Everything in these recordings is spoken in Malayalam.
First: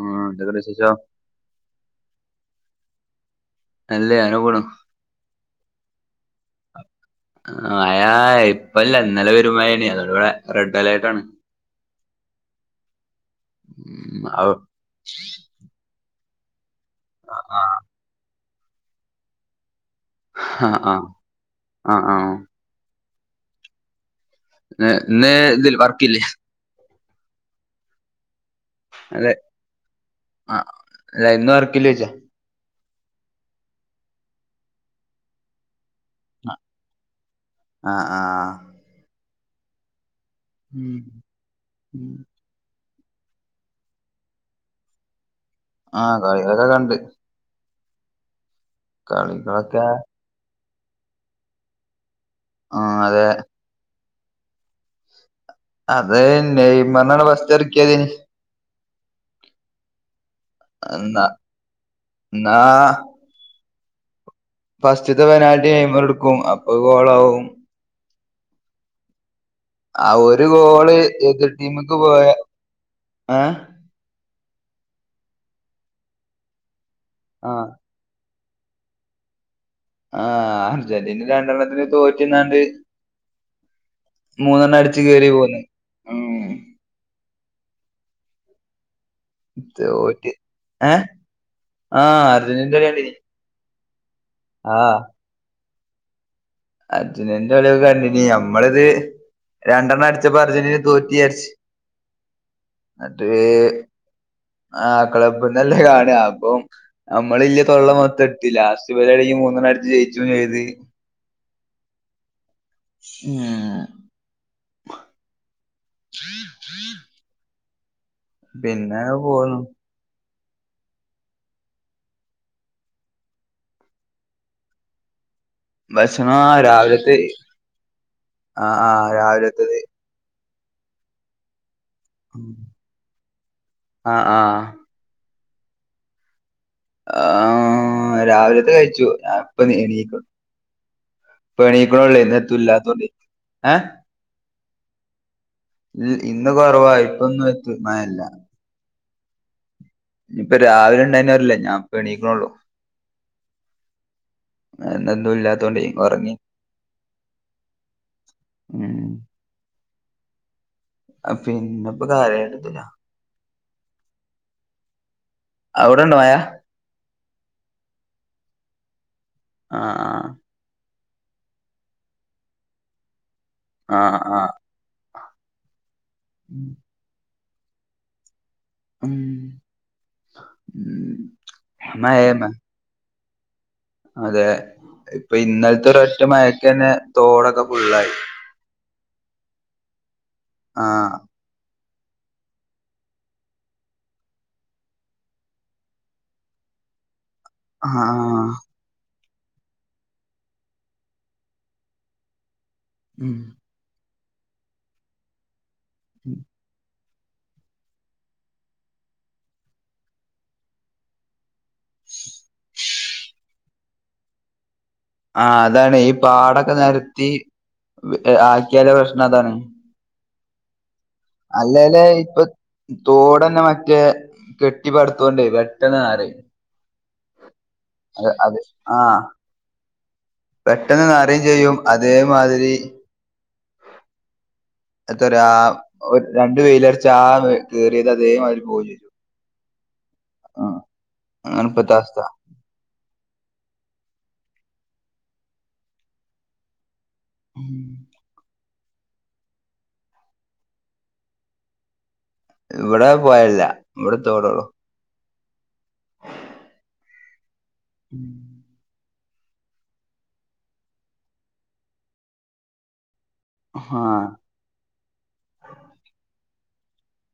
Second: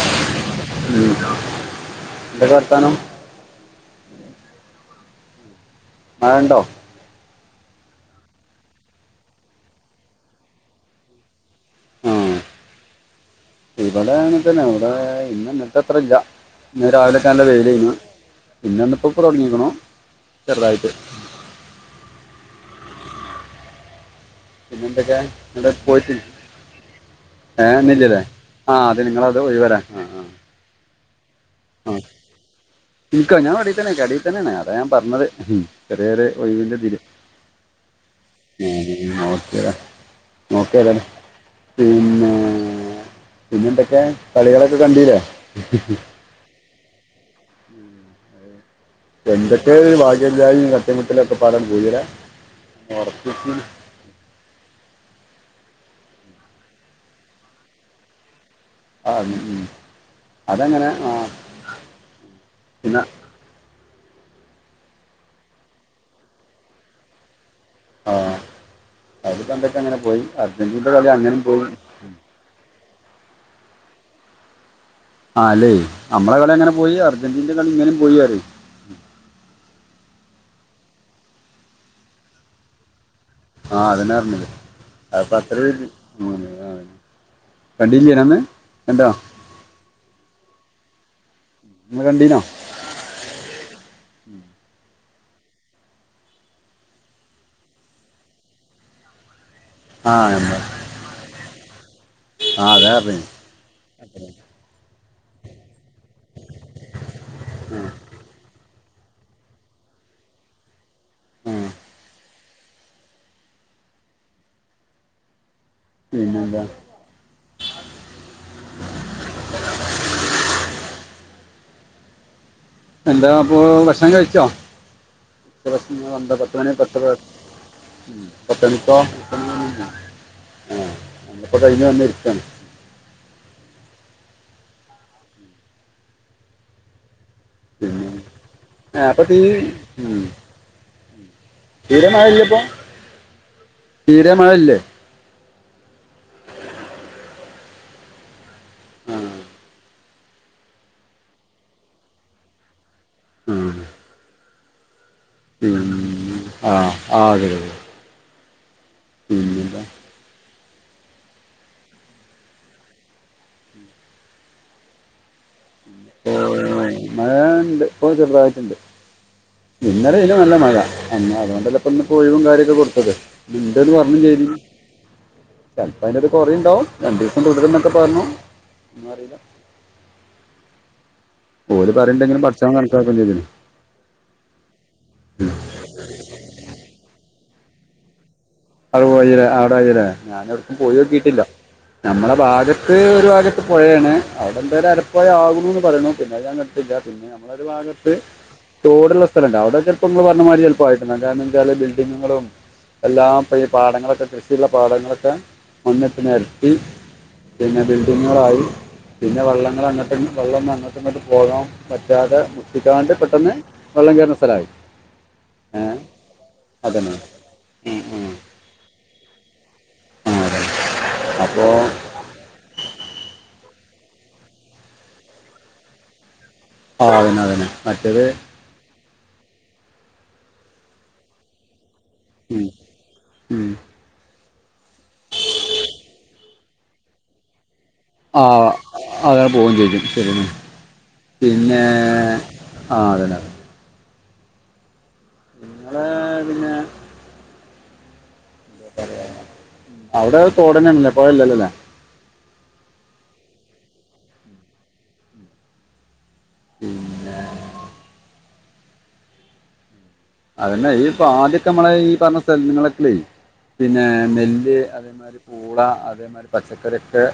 ആഹ് എന്തൊക്കെണ്ട് വിശേഷം? എന്തൊക്കെ വർത്താനം നല്ല അങ്ങനെ പോണു. മയണ്ടോ മയ ഇപ്പല്ല ഇന്നലെ പെരും മഴേണ് അതോടൂടെ റെഡ് അലേർട്ടാണ്. ആഹ് ഇവിടൊ ഉം അവ് അങ്ങനെതന്നെ ഇവിടെ ഇന്നതെ അത്ര ഇല്ല. ഇന്ന് രാവിലെക്കാ നല്ല വെയിലയന് പിന്നെന്നിപ്പോ ഇപ്പ തുടങ്ങികണ്. ഹ ആഹ് ആഹ് ആഹ് ആഹ് ഇന്ന് ഇന്ന് പിന്നെന്തൊക്കെ ഇതിൽ പോയി വർക്കില്ലേ ഏന്നില്ലല്ലേ ആഹ് അത് അതെ നിങ്ങളത് ഒഴിവരാം ആ ആഹ് ല്ല ഇന്ന് ർ ആഹ് നിക്കോ ഞാൻ അടയിൽ തന്നെ അടയിൽ തന്നെയാണ് അത ഞാൻ പറഞ്ഞത് ചെറിയോരു ഒഴിവിന്റെതിൽ. ആഹ് ആഹ് നോക്കേതാ നോക്കേതായാലും പിന്നെ പിന്നെ എന്തൊക്കെ കളികളൊക്കെ കണ്ടീല്ലേ ആഹ് കളികളൊക്കെ കണ്ട്. എന്തൊക്കെയ കളികളൊക്കെ ഒരു ഭാഗ്യല്ലായ കട്ടിമുട്ടിലൊക്കെപാടെ പോരാ ആഹ് അതെ ഉറപ്പീചിന് അതെ നെയ്മറിനെ ഫസ്റ്റ് ഇറക്കിയതിനി. ആഹ് ഉം അതെങ്ങനെ എന്നാ ആഹ് എന്നാ പിന്നെ ഫസ്റ്റത്തെ പെനാൽറ്റി നെയ്മർ എടുക്കും അപ്പൊ ഗോളാവും. ആഹ് അത്പക്കെ അങ്ങനെ പോയി അർജന്റീന്റെ കളി അങ്ങനും പോയി. ക്ക് പോയ ഏ ആഹ് അല്ലേ നമ്മള കളി അങ്ങനെ പോയി അർജന്റീനന്റെ ആഹ് കളി ഇങ്ങനും പോയി. ആഹ് അർജന്റീന രണ്ടെണ്ണത്തിന് തോറ്റ്ന്നാണ്ട്. ആഹ് അതെന്നെ അർഞ്ഞത്. അടിച്ച് കേറി അപ്പൊ പോന്ന് അത്രേ ഉം ആ കണ്ടിൻ ചിയ്യണൊന്ന് കണ്ടോ? തോറ്റ്. ഏഹ് നമ്മൾ ആഹ് കണ്ടീനോ അർജന്റീനന്റെ കളികണ്ടീന് ആഹ് അർജന്റീനന്റെ കളിയൊക്കെ കണ്ടിന് നമ്മള്ത് രണ്ടെണ്ണം ആ അടിച്ചപ്പൊ എന്താ അർജന്റീന തോറ്റ്ചാരിച്. ആ അതാ പറഞ്ഞു ഇന്ന്ട്ട് ആഹ് ക്ലബ്ന്നല്ലെ കാണ. അപ്പൊം നമ്മളില്യ തൊള്ള മൊത്തം ലാസ്റ്റ് ഇബലാണെങ്കി മൂന്നെണ്ണ അടിച് ജയിച്ചും ചെയ്ത്. ആഹ് ഉം പിന്നെന്താ പിന്നെ പോവ്ന്നു എന്താപ്പോ ഭഷ്ണം കഴ്ച്ചൊ. ഭക്ഷണം ആ പത്ത് മണി പത്ത് രാവിലത്തെ ഉം ആ ആ പത്ത്വണിക്കോ രാവിലത്തത് ഏഹ് ഞങ്ങളിപ്പ കയിഞ്ഞ് വന്ന് ഇരി ഉം ആഹ് ആഹ് പിന്നെ ആഹ് രാവിലത്തെ കഴ്ച്ചു ആ, അപ്പൊ തീ ഞാപ്പൊ നീ ഉം, എണീക്കും ഇപ തീരെ എണീക്ക്ണൊള്ളെ മഴ ഇല്ലപ്പോ ഇന്നെത്തുല്ലാത്തോണ്ട് ഏഹ് തീരെ മഴല്ലേ? ഇന്ന് കൊറവാ ഇപ്പൊന്നും എത്തു മയല്ല. ആഹ് ഞിപ്പ രാവിലെ ഇണ്ടായന്നൊ അറ്ല്ല ഞാപ്പ എണീക്ക്ണൊള്ളു. ആഹ് അതെന്നെ ഒന്നു ഇല്ലാത്തോണ്ടെ ഒറങ്ങി ആ ആ പിന്നെ ആ ആ ഉം പിന്നെന്ത പിന്നെപ്പ കാര്യായ്ട്ത്തില അവ്ടണ്ടൊ മഴ മഴാ ഇണ്ട് ഇപ്പൊ ചെറ്തായിട്ട്ണ്ട്. ആഹ് ഇന്നലെയ്നു നല്ല മഴ എന്നെ അതോണ്ടല്ലെ ഇപ്പം ഇന്ന് ഒഴിവും കാര്യൊക്ക കൊട്ത്തത് ഇണ്ട്ന്ന് പർഞ്ഞും ആഹ് ചെയ്ത് ആഹ് ചെൽപ്പൊ അയ്ന്റൊക കൊറിണ്ടാവും രണ്ടീസം തുടരും ന്നൊക്കെ പറ്ഞ്ഞു ഒന്നു ഉം അറീല്ല ഉം ഓല് പറിണെണ്ടെങ്കിലും പട്ച്ചോൻ കണക്കാക്കണ്ടേരല്ലൊ അതേ. ഇപ്പൊ ഇന്നൽത്തെ ഒരറ്റ മഴക്കെന്നെ തോടൊക്കെ ഫുള്ളായി [unintelligible] ഞാൻ എവട്ക്കും ആഹ് പോയോകീട്ട്ല്ല നമ്മള ഭാഗത്ത് ഒരു ഭാഗത്ത് പൊഴേണ് അവ്ടെ എന്തര അരപ്പൊഴ ആവ്‌ണൂന്ന് പറിണു പിന്നെ ഞാൻ [unintelligible] പിന്നെ നമ്മള ഒരു ഭാഗത്ത് ആഹ് തോട്ള്ള സ്ഥലംണ്ട് അവടെ ചെൽപ്പൊ ഇങ്ങള് പർഞ്ഞ മാരി ചെൽപ്പായിട്ട്ണ്ടാവും കാര്ണം എന്തേച്ചാൽ ബിൽഡിങ്ങുകളും ഉം എല്ലാം ഇപ്പം ഈ പാടങ്ങളൊക്കെ കൃഷിള്ള പാടങ്ങളൊക്കെ മണ്ണ്ട്ട് നെര്ത്തി പിന്നെ ബിൽഡിങ്ങ്കളായി പിന്നെ വള്ളങ്ങള് അങ്ങ്ട്ടും വള്ളംന്ന് അങ്ങ്ട്ടും ഇങ്ങ്ട്ടും പോകാൻ പറ്റാതെ മുട്ടിക്കാണ്ട് പെട്ടെന്ന് വള്ളം കേർണസ്ഥലായി ആഹ് അതാണെ ഈ പാടൊക്ക അതന്നെ നെര്ത്തി ഉം, ഉം. ആക്കിയാല് പ്രശ്നം അതാണ് ആ അതെ അപ്പോൾ അല്ലേലേ ഇപ്പൊ തോടെന്നെ മറ്റേ കെട്ടിപ്പടുത്തോണ്ടയ് പെട്ടെന്ന് നറിം ആഹ് അതന്നെ അതന്നെ മറ്റേത് അതെ അതെ ആഹ് പെട്ടെന്ന് നറിം ചെയ്യും ഉം, അതേമാതിരി ഉം. എത്തരാ ഒര് രണ്ട് വെയിലർച്ചാ ആഹ് കീറിയേതത് ആഹ് അതാ പോവും ചെയ്യും ശരിന്നെ ആഹ് അതാണ് പിന്നേ ഇപ്പത്തെ അവസ്ഥ ആഹ് അതന്നെ ങ്ങളെ പിന്നെ അവ്ടെ തോടന്നെണ്ല്ലേ പൊഴ ഇല്ലല്ലോ ലേ ഇവടെ പൊഴല്ല ഇവടെ തോടൊള്ളൂ പിന്നെ ഉം അതന്നെ ഈ ഇപ്പൊ ആദ്യൊക്കെ മ്മളെ ഈ പർഞ്ഞ സ്ഥലങ്ങളൊക്കെ പിന്നെ ആഹ് നെല്ല് പൂള അതേമാതിരി പച്ചക്കറിയൊക്കെ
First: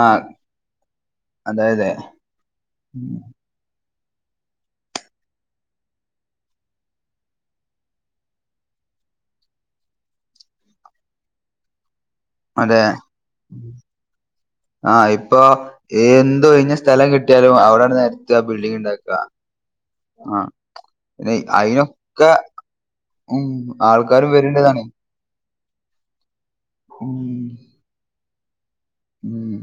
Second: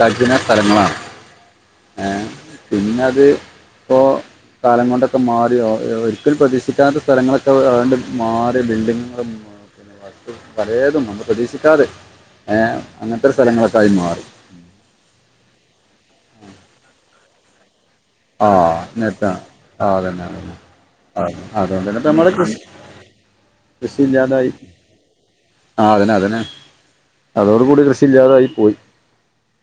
ആഹ് സ്ഥലങ്ങളാണ് അതെയതെ ഏ പിന്നത് ഇപ്പോ കാലം കൊണ്ടൊക്കെ മാറിയോ ഒരിക്കലും പ്രതീക്ഷി ക്കാത്ത സ്ഥലങ്ങളൊക്കെ ആണ്ട് മാറി ബിൽഡിങ്ങ്കളും പലേതും നമ്മൾ പ്രതീക്ഷിക്കാതെ ഏഹ് അതെ അങ്ങൻത്തെ സ്ഥലങ്ങളൊക്കായി മാറി ആഹ് ഇപ്പൊ എന്ത് ഒഴിഞ്ഞ സ്ഥലം കിട്ടിയാലും അവ്ട നര് ഒക്കെ ആ ബിൽഡിങ്ണ്ടാക്ക നേരത്താണ് ആ അതന്നെ ആഹ് അതന്നെ ആ പിന്നെ അതുകൊണ്ട് തന്നെ ഇപ്പ അയിനൊക്കെ നമ്മുടെ കൃഷി ഉം ആൾക്കാര് വര്ണ്ട്ന്നർനീ ആഹ് അതന്നെ അതന്നെ അതോട് കൂടി കൃഷിയില്ലാതൊയി പോയി ഉം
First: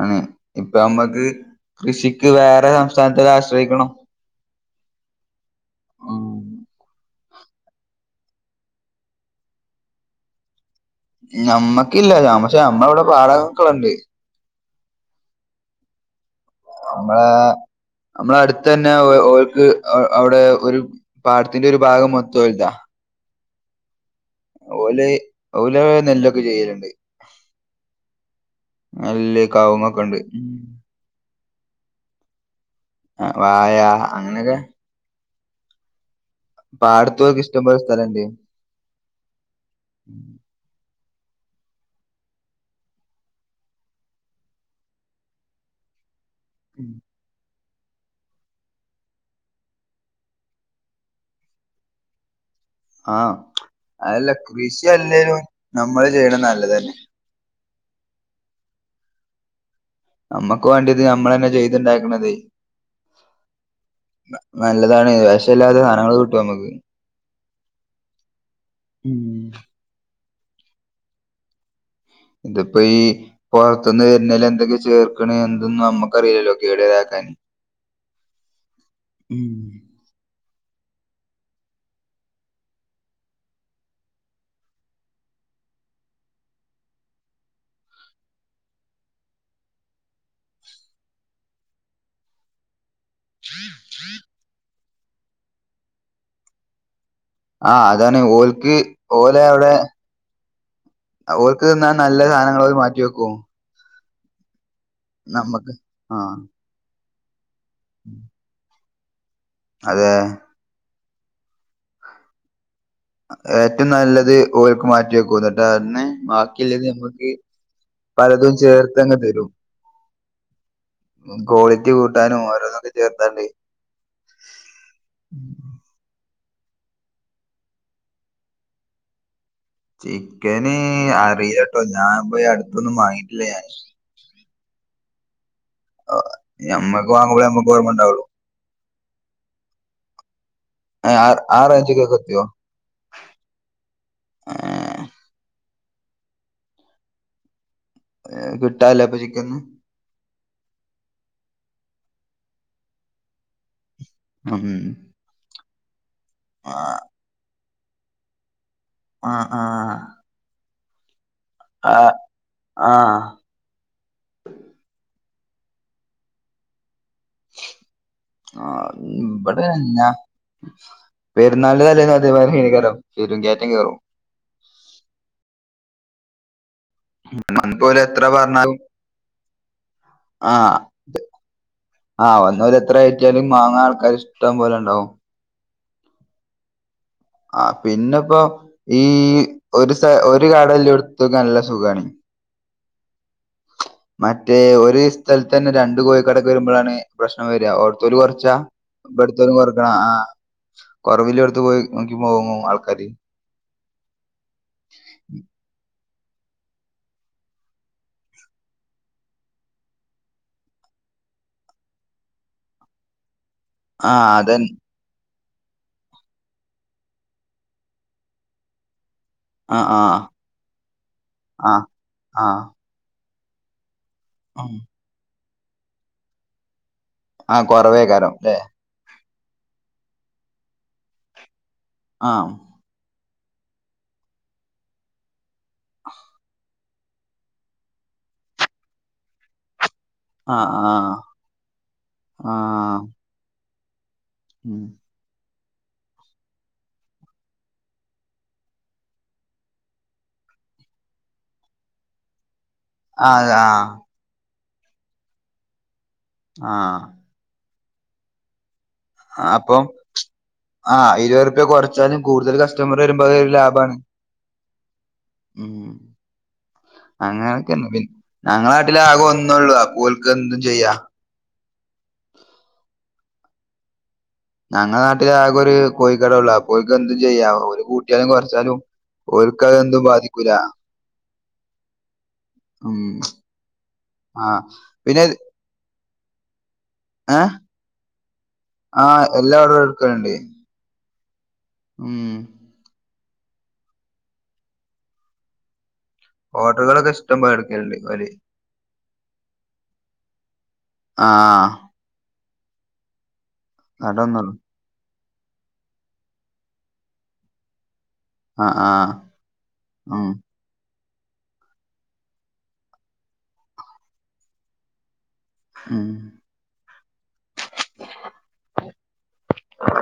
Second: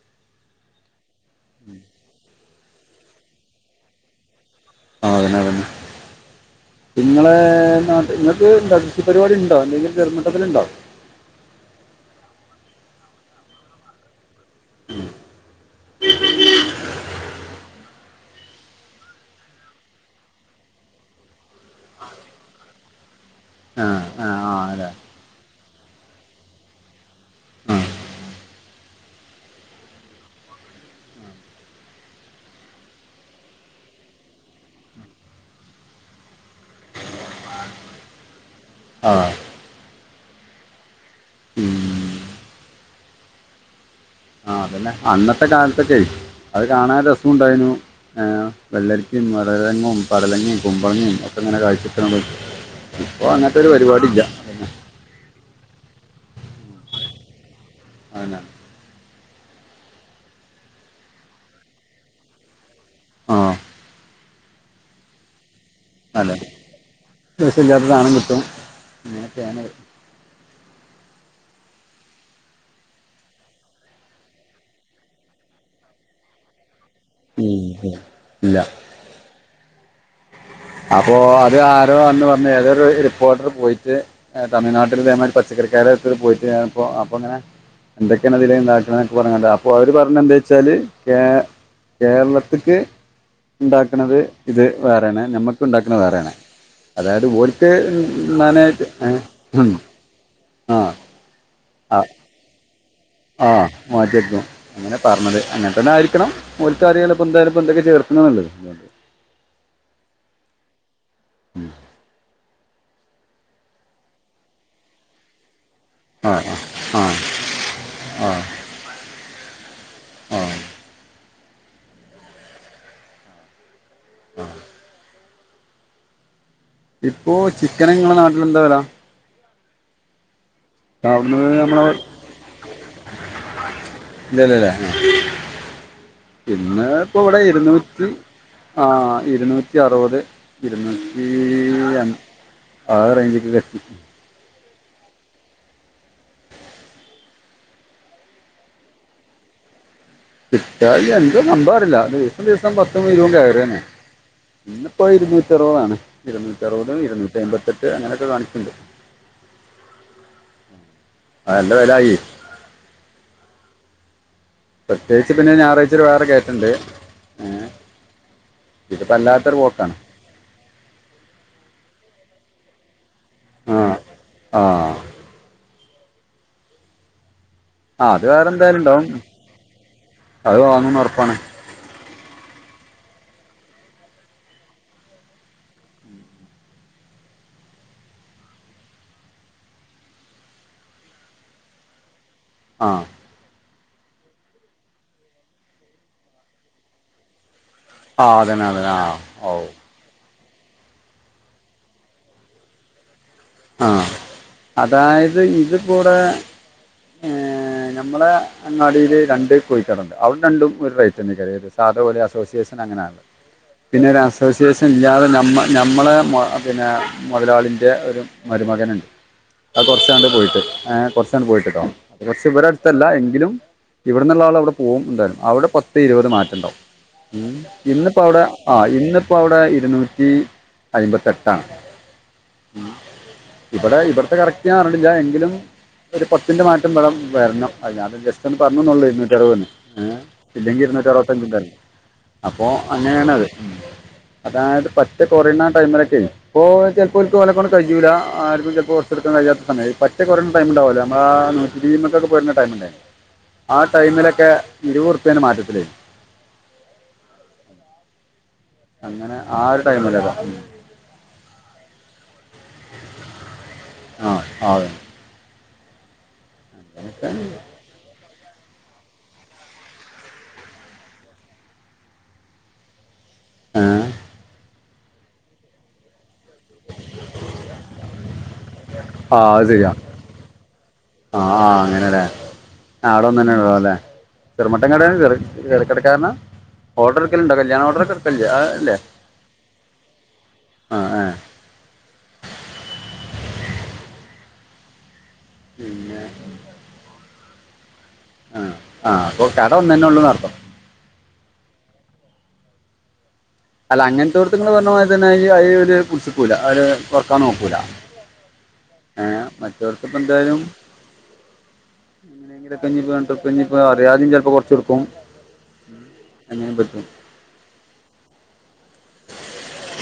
ആണ് ഇപ്പം ഞമ്മക്ക് കൃഷിക്ക് വേറെ സംസ്ഥാനത്തിനെ ആശ്രയിക്കണം ആഹ് അതന്നെ അതന്നെ ആഹ് ഇങ്ങളെ നാട്ട് ഇങ്ങക്ക് ണ്ടോ കൃഷി പരിപാടിണ്ടോ എന്തെങ്കിൽ ചെർമട്ടത്തില്ണ്ടോ നമ്മക്കില്ല പക്ഷേ അമ്മളെ ഇവടെ പാഠകകള്ണ്ടെ ഉം [inaudible] നമ്മളെ നമ്മളെ അടുത്ത്തന്നെ ഓൾക്ക് അവിടെ ഒരു പാടത്തിന്റെ ഒരു ഭാഗം മൊത്തം ഓല്താ ആഹ് ആഹ് ഓല ഓല് നെല്ലൊക്കെ ചെയ്ലുണ്ട് ആഹ് നെല്ല് കാവുങ്ങൊക്കെ ഉണ്ട് വാഴ അങ്ങനെയൊക്കെ പാടത്ത് ഓല്ക്ക് ഇഷ്ടപൊലെ സ്ഥലണ്ട് ആഹ് ഉം മ് ആഹ് അതന്നെ അന്നത്തെ കാലത്തൊക്കെ അത് ഉം കാണാൻ രസു ഉണ്ടായിരുന്നു ഏർ വെള്ളരിക്കയും വട ലങ്ങയും പടലങ്ങയും കുമ്പളങ്ങയും ഒക്കെ ഇങ്ങനെ കാഴ്ചക്കു ആഹ് അതല്ല കൃഷി അല്ലേലും നമ്മള് ചെയ്യണത നല്ലതന്നെ അതന്നെ നമ്മക്ക് വണ്ടിയത് നമ്മള തന്നെ ചെയ്തുണ്ടാക്കണതേ ആഹ് നല്ലതാണ് പക്ഷേ അല്ലാതെ അതെ രസല്ലാത്ത സാനം കിട്ടും ഉം അങ്ങനെയൊക്കെയാണത് ഇതിപ്പോ ഈ പൊറത്ത്ന്ന് വരുന്നൊര് എന്തൊക്കെ ചേർക്ക്ണെ എന്തന്നും നമ്മുക്കറിയില്ലല്ലോ കേടതാക്കാൻ ഉം ഇല്ല ഉം അപ്പോ അത് ആരോ അന്ന് വന്ന് ഏതൊരു റിപ്പോർട്ടർ പോയിട്ട് തമിഴ്നാട്ടിൽ ഇതേയമായിരി പച്ചക്ക റിക്കാര് പോയിട്ട്പ്പോ അപ്പൊ അങ്ങനെ എന്തൊക്കെയാണ് ഇതിലിണ്ടാക്കണൊക്കെ പറഞ്ഞ് കാണ്ട് അപ്പൊ അവര് പറഞ്ഞത് എന്താ വെച്ചാല് കേരളത്തിക്ക് ഉണ്ടാക്കുന്നത് വേറെയാണ് നമ്മുക്ക് ഉണ്ടാക്കുന്നത് വേറൊണ് അതായത് പോല ഒക്കെ ആഹ് അതാണ് ഓൽക്ക് നണാനായിട്ട് ഉം ആഹ് ഓർക്ക് തിന്നാൻ നല്ല സാധനങ്ങള അവർ മാറ്റി വെക്കും ആഹ് മാറ്റി വയക്കും അങ്ങനെ പറഞ്ഞത് അങ്ങന നമ്മക്ക് തന്നെ ആയിരിക്കണം ആഹ് ഓൽക്കും അറിയാലൊ എന്താലും എന്തെക്കെയാ ചേർക്കണല്ലത് അതെ ഉം ഏറ്റവും നല്ലത് ഓർക്ക് മാറ്റി വെക്കുംന്ന കേട്ട് അന്നെ ആ ബാക്കിയല്ലത് ആ ആ നമ്മുക്ക് പലതും ചേർത്ത്ങ്ങ് തരും ആഹ് കോളിറ്റി കൂട്ടാനും ഓരോന്നു ഒക്കെ ചേർത്താണ്ട് ആഹ് ഉം ഉ ഇപ്പോചിക്കന് നിങ്ങളെ നാട്ടിൽ എന്താ വില ചിക്കന് അവിടുന്ന് അറിയില്ലട്ടോ നമ്മളെ ഞാൻ പോയി അടുത്തൊന്നും വാങ്ങിട്ടില്ല ഞാൻ ഇല്ലല്ലല്ലേ ഞാൻ പിന്ന ഞമ്മക്ക് ഇപ്പ ഇവിടെ വാങ്ങുമ്പോളേ നമ്മക്ക് ഓർമ്മ ഇരുന്നൂറ്റി ഉണ്ടാവുള്ളു ആ ഇരുന്നൂറ്റി അറുപത് ഇരുന്നൂറ്റി ആ ആ റേഞ്ചൊക്കെ എൻ എത്തിയോ ആറേജിക്ക്ക് കത്തി ഏ കിട്ടാനില്ല അപ്പൊ ചിക്കനൊന്നും കിട്ടാനില്ല എന്താ സംഭവം അറില്ല ദിവസം ദിവസം പത്തും ഇരുപതും കേറി വന്നെ ഉം ഇന്നിപ്പോ ഇരുന്നൂറ്റി അറുപതാണ് ഇരുന്നൂറ്റ ആ അറുപതും ഇരുന്നൂറ്റി അമ്പത്തി എട്ട് അങ്ങനെയൊക്കെ കാണിക്കുന്നുണ്ട് ആഹ്ആഹ് ആ നല്ല ആഹ് വിലായി ആഹ് പ്രത്യേകിച്ച് പിന്നെ ഞായറാഴ്ച ഒരു വേറെ കേറ്റണ്ട് ഏ ആ ഇവിടെ പോക്കാണ് ന്നാ പെരുന്നാള് തലേന്ന് അതേ മാതിരി ആയിരിക്കുലൊ ശെരി കേറ്റം കയറും ആഹ് നമുക്ക് ഓല് ആ എത്ര അത് വേറെ പറഞ്ഞാലും എന്തായാലും ഉണ്ടാവും അത് ആഹ് വാങ്ങും ഉറപ്പാണ് വന്ന് അവരെത്ര കയറ്റിയാലും മാങ്ങാ ആൾക്കാർ ഇഷ്ടം പോലെ ഉണ്ടാവും ആ പിന്നെപ്പോ ഈ ഒരു സ ഒരു കടല്ല എടുത്തക്ക നല്ല സുഖണ് ആഹ് മറ്റേ ഒരു സ്ഥലത്ത് തന്നെ രണ്ട് കോഴിക്കടക്ക് വരുമ്പോഴാണ് പ്രശ്നം വരിയാ ഓടത്തര് ആ കുറച്ചാ അതന്നെ അതന്നെ ആ ഓ എടുത്തരും കുറക്കണ ആ കുറവില്ല എടുത്ത പോയി നോക്കി പോവും ആൾക്കാര് ആ അതായത് ഇത് കൂടെ നഞമ്മളെങ്ങാടിൽ രണ്ട് കോഴിക്കാടു ഉണ്ട് അവിടെ രണ്ടും ഒരു റെയ്റ്റ് തന്നക്കറിയത് സാധപോലെ അസോസിയേഷൻ അങ്ങനെയാണ് [unintelligible] പിന്നെ ആ ഒരു അതൻ അസോസിയേഷൻ ഇല്ലാതെ നമ്മ നമ്മളെ പിന്നെ മുതലാളിൻ്റെ ഒരു മരുമകൻ ഉണ്ട് ആ അ ആ കുറച്ചാണ്ട് പോയിട്ട് കുറച്ചാണ്ട് ആ പോയിട്ടിട്ടോ അത് ആ കുറച്ച് ഇബ ത്തല്ല എങ്കിലും ഇവിടെ നിന്നുള്ള ആൾ ഉം അവിടെ പോകും എന്തായാലും അവിടെ പത്ത് ഇരുപത് മാറ്റം ഉണ്ടാവും ഉ ആ ഇന്നിപ്പോ കൊറവേക്കാരം അവിടെ ല്ലേ ആ ഇന്നിപ്പോ അവിടെ ഇരുന്നൂറ്റി അയിമ്പത്തെട്ട്ആണ് ആം ഇവിടെ ഇവിടത്തെ കറക്റ്റ് ഞാൻ അറിഞ്ഞിട്ടില്ല എങ്കിലും ഒരു പത്തിന്റെ മാറ്റം വ വരണംത് ജസ്റ്റ് ഒന്ന് പറഞ്ഞന്നള്ളൂ ഇരുന്നൂറ്റി എഴുപത് തന്നെ ആ ഇല്ലെങ്കി ആ ഇരുന്നൂറ്റിഅറോത്തഞ്ച് തരരുന്നു ആ അപ്പൊ അങ്ങനെയണത് ഉം അതായത് പ റ്റ്കൊറോണ ടൈമിലൊക്കെ ഇപ്പോ ചിലപ്പോൾക്ക് ഓലെ കൊണ്ട് കഴൂല ആർക്കും ചിലൾ ഹോൾ സെയിൽ എടുക്കാൻ കഴിയാത്ത സമയ പറ്റേ കുറയണ ടൈമുണ്ടാവുല്ലെ നമ്മളാ നൂറ്റിരുപതിനൊക്കെ പോരുന്ന ടൈമില്ലേ ആ ടൈമിലൊക്കെ ഇരുപറുപ്പേന് മാറ്റത്തിലേ ആഹ് അങ്ങനെ ആ ഒരു ടൈമല്ലേതാ ആഹ് ഇരുപത് ർപ്യ കുറച്ചാലും കൂടുതൽ കസ്റ്റമർ വരുമ്പോ അ ഒരു ലാഭമാണ് ആ ആ അതെ. ഉം അങ്ങനെയൊക്കെ. അങ്ങനൊക്കെ ഞങ്ങളാട്ടില ആകെ ഒന്നേള്ളൂ അപ്പോൽക്ക് എന്തും ചെയ്യാ ഏഹ് ഞങ്ങള നാട്ടില ആകെ ഒരു കോഴിക്കട ഒള്ളൂ. അപ്പോൽക്ക് എന്തും ചെയ്യാം ഒരു കൂട്ടിയാലും കുറച്ചാലും ആഹ് അത് ശെരിയാ ആ ആഹ അങ്ങനെലെ ഉം ആഹ് അവിടെ ഒന്നന്നെ ഒള്ളൂ ലെ ആഹ് ചെറുമമട്ടൻ കടയാണ് പിന്നെ ചെറ ചെറക്കിടക്കാരന ഓർഡർഎടുക്കൽ ഏഹ് ഉണ്ടോ കല്യാണ ഓർഡറൊക്കെ എടുക്കല്ലേ ആഹ് എല്ലാ ഓർഡറും എടുക്കലുണ്ട് ആ ആഹ് ഉം പിന്നെ ഓർഡർ കളൊക്കെ ഇഷ്ടം പോലെടുക്കലുണ്ട് ഓൽ ആഹ് ആഹ് അപ്പൊ കട ഒന്നു ന്നെ ഉള്ളൂന്ന് അർത്ഥം ആഹ് അല്ല അങ്ങൻതോട്ത് അതൊന്നുള്ളു നിങ്ങൾ പറഞമാതിരി ന്നെ ഈ ഒരു പിടിച്ചുക്കൂല അവര് കുറക്കാൻ നോക്കൂല ആഹ് ആഹ് ഏഹ് മറ്റവർക്ക് ഇപ്പ ഉം എന്തായാലും എങ്ങനെങ്കിലൊക്കെ ഇഞ് രണ്ട് ർപ്യ ഇഞ് പ്പം അറിയാതിമ്‌ ചെലപ്പം കൊറച്ചൊടുക്കും ഉം അങ്ങനെ പറ്റും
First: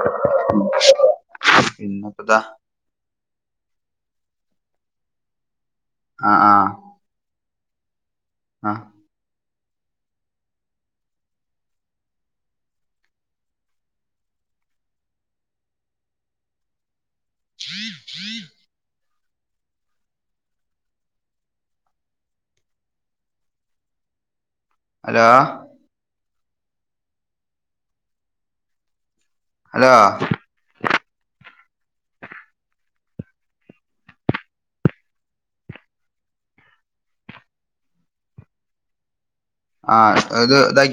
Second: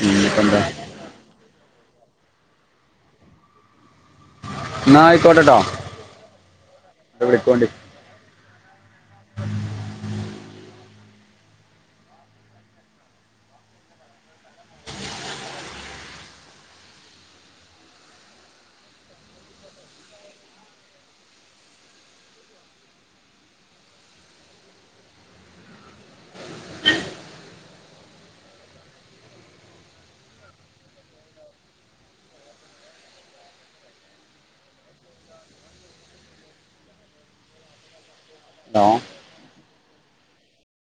ഇനിയിപ്പോൾ എന്താ പിന്നെത്താ ന്നാ ആയ്ക്കോട്ടട്ടോ ആഹ് ആഹ് വിളിക്കൊണ്ടി ആഹ് ഹലോ അലോ ഹലോ ആഹ് അത് ഇതാക്കി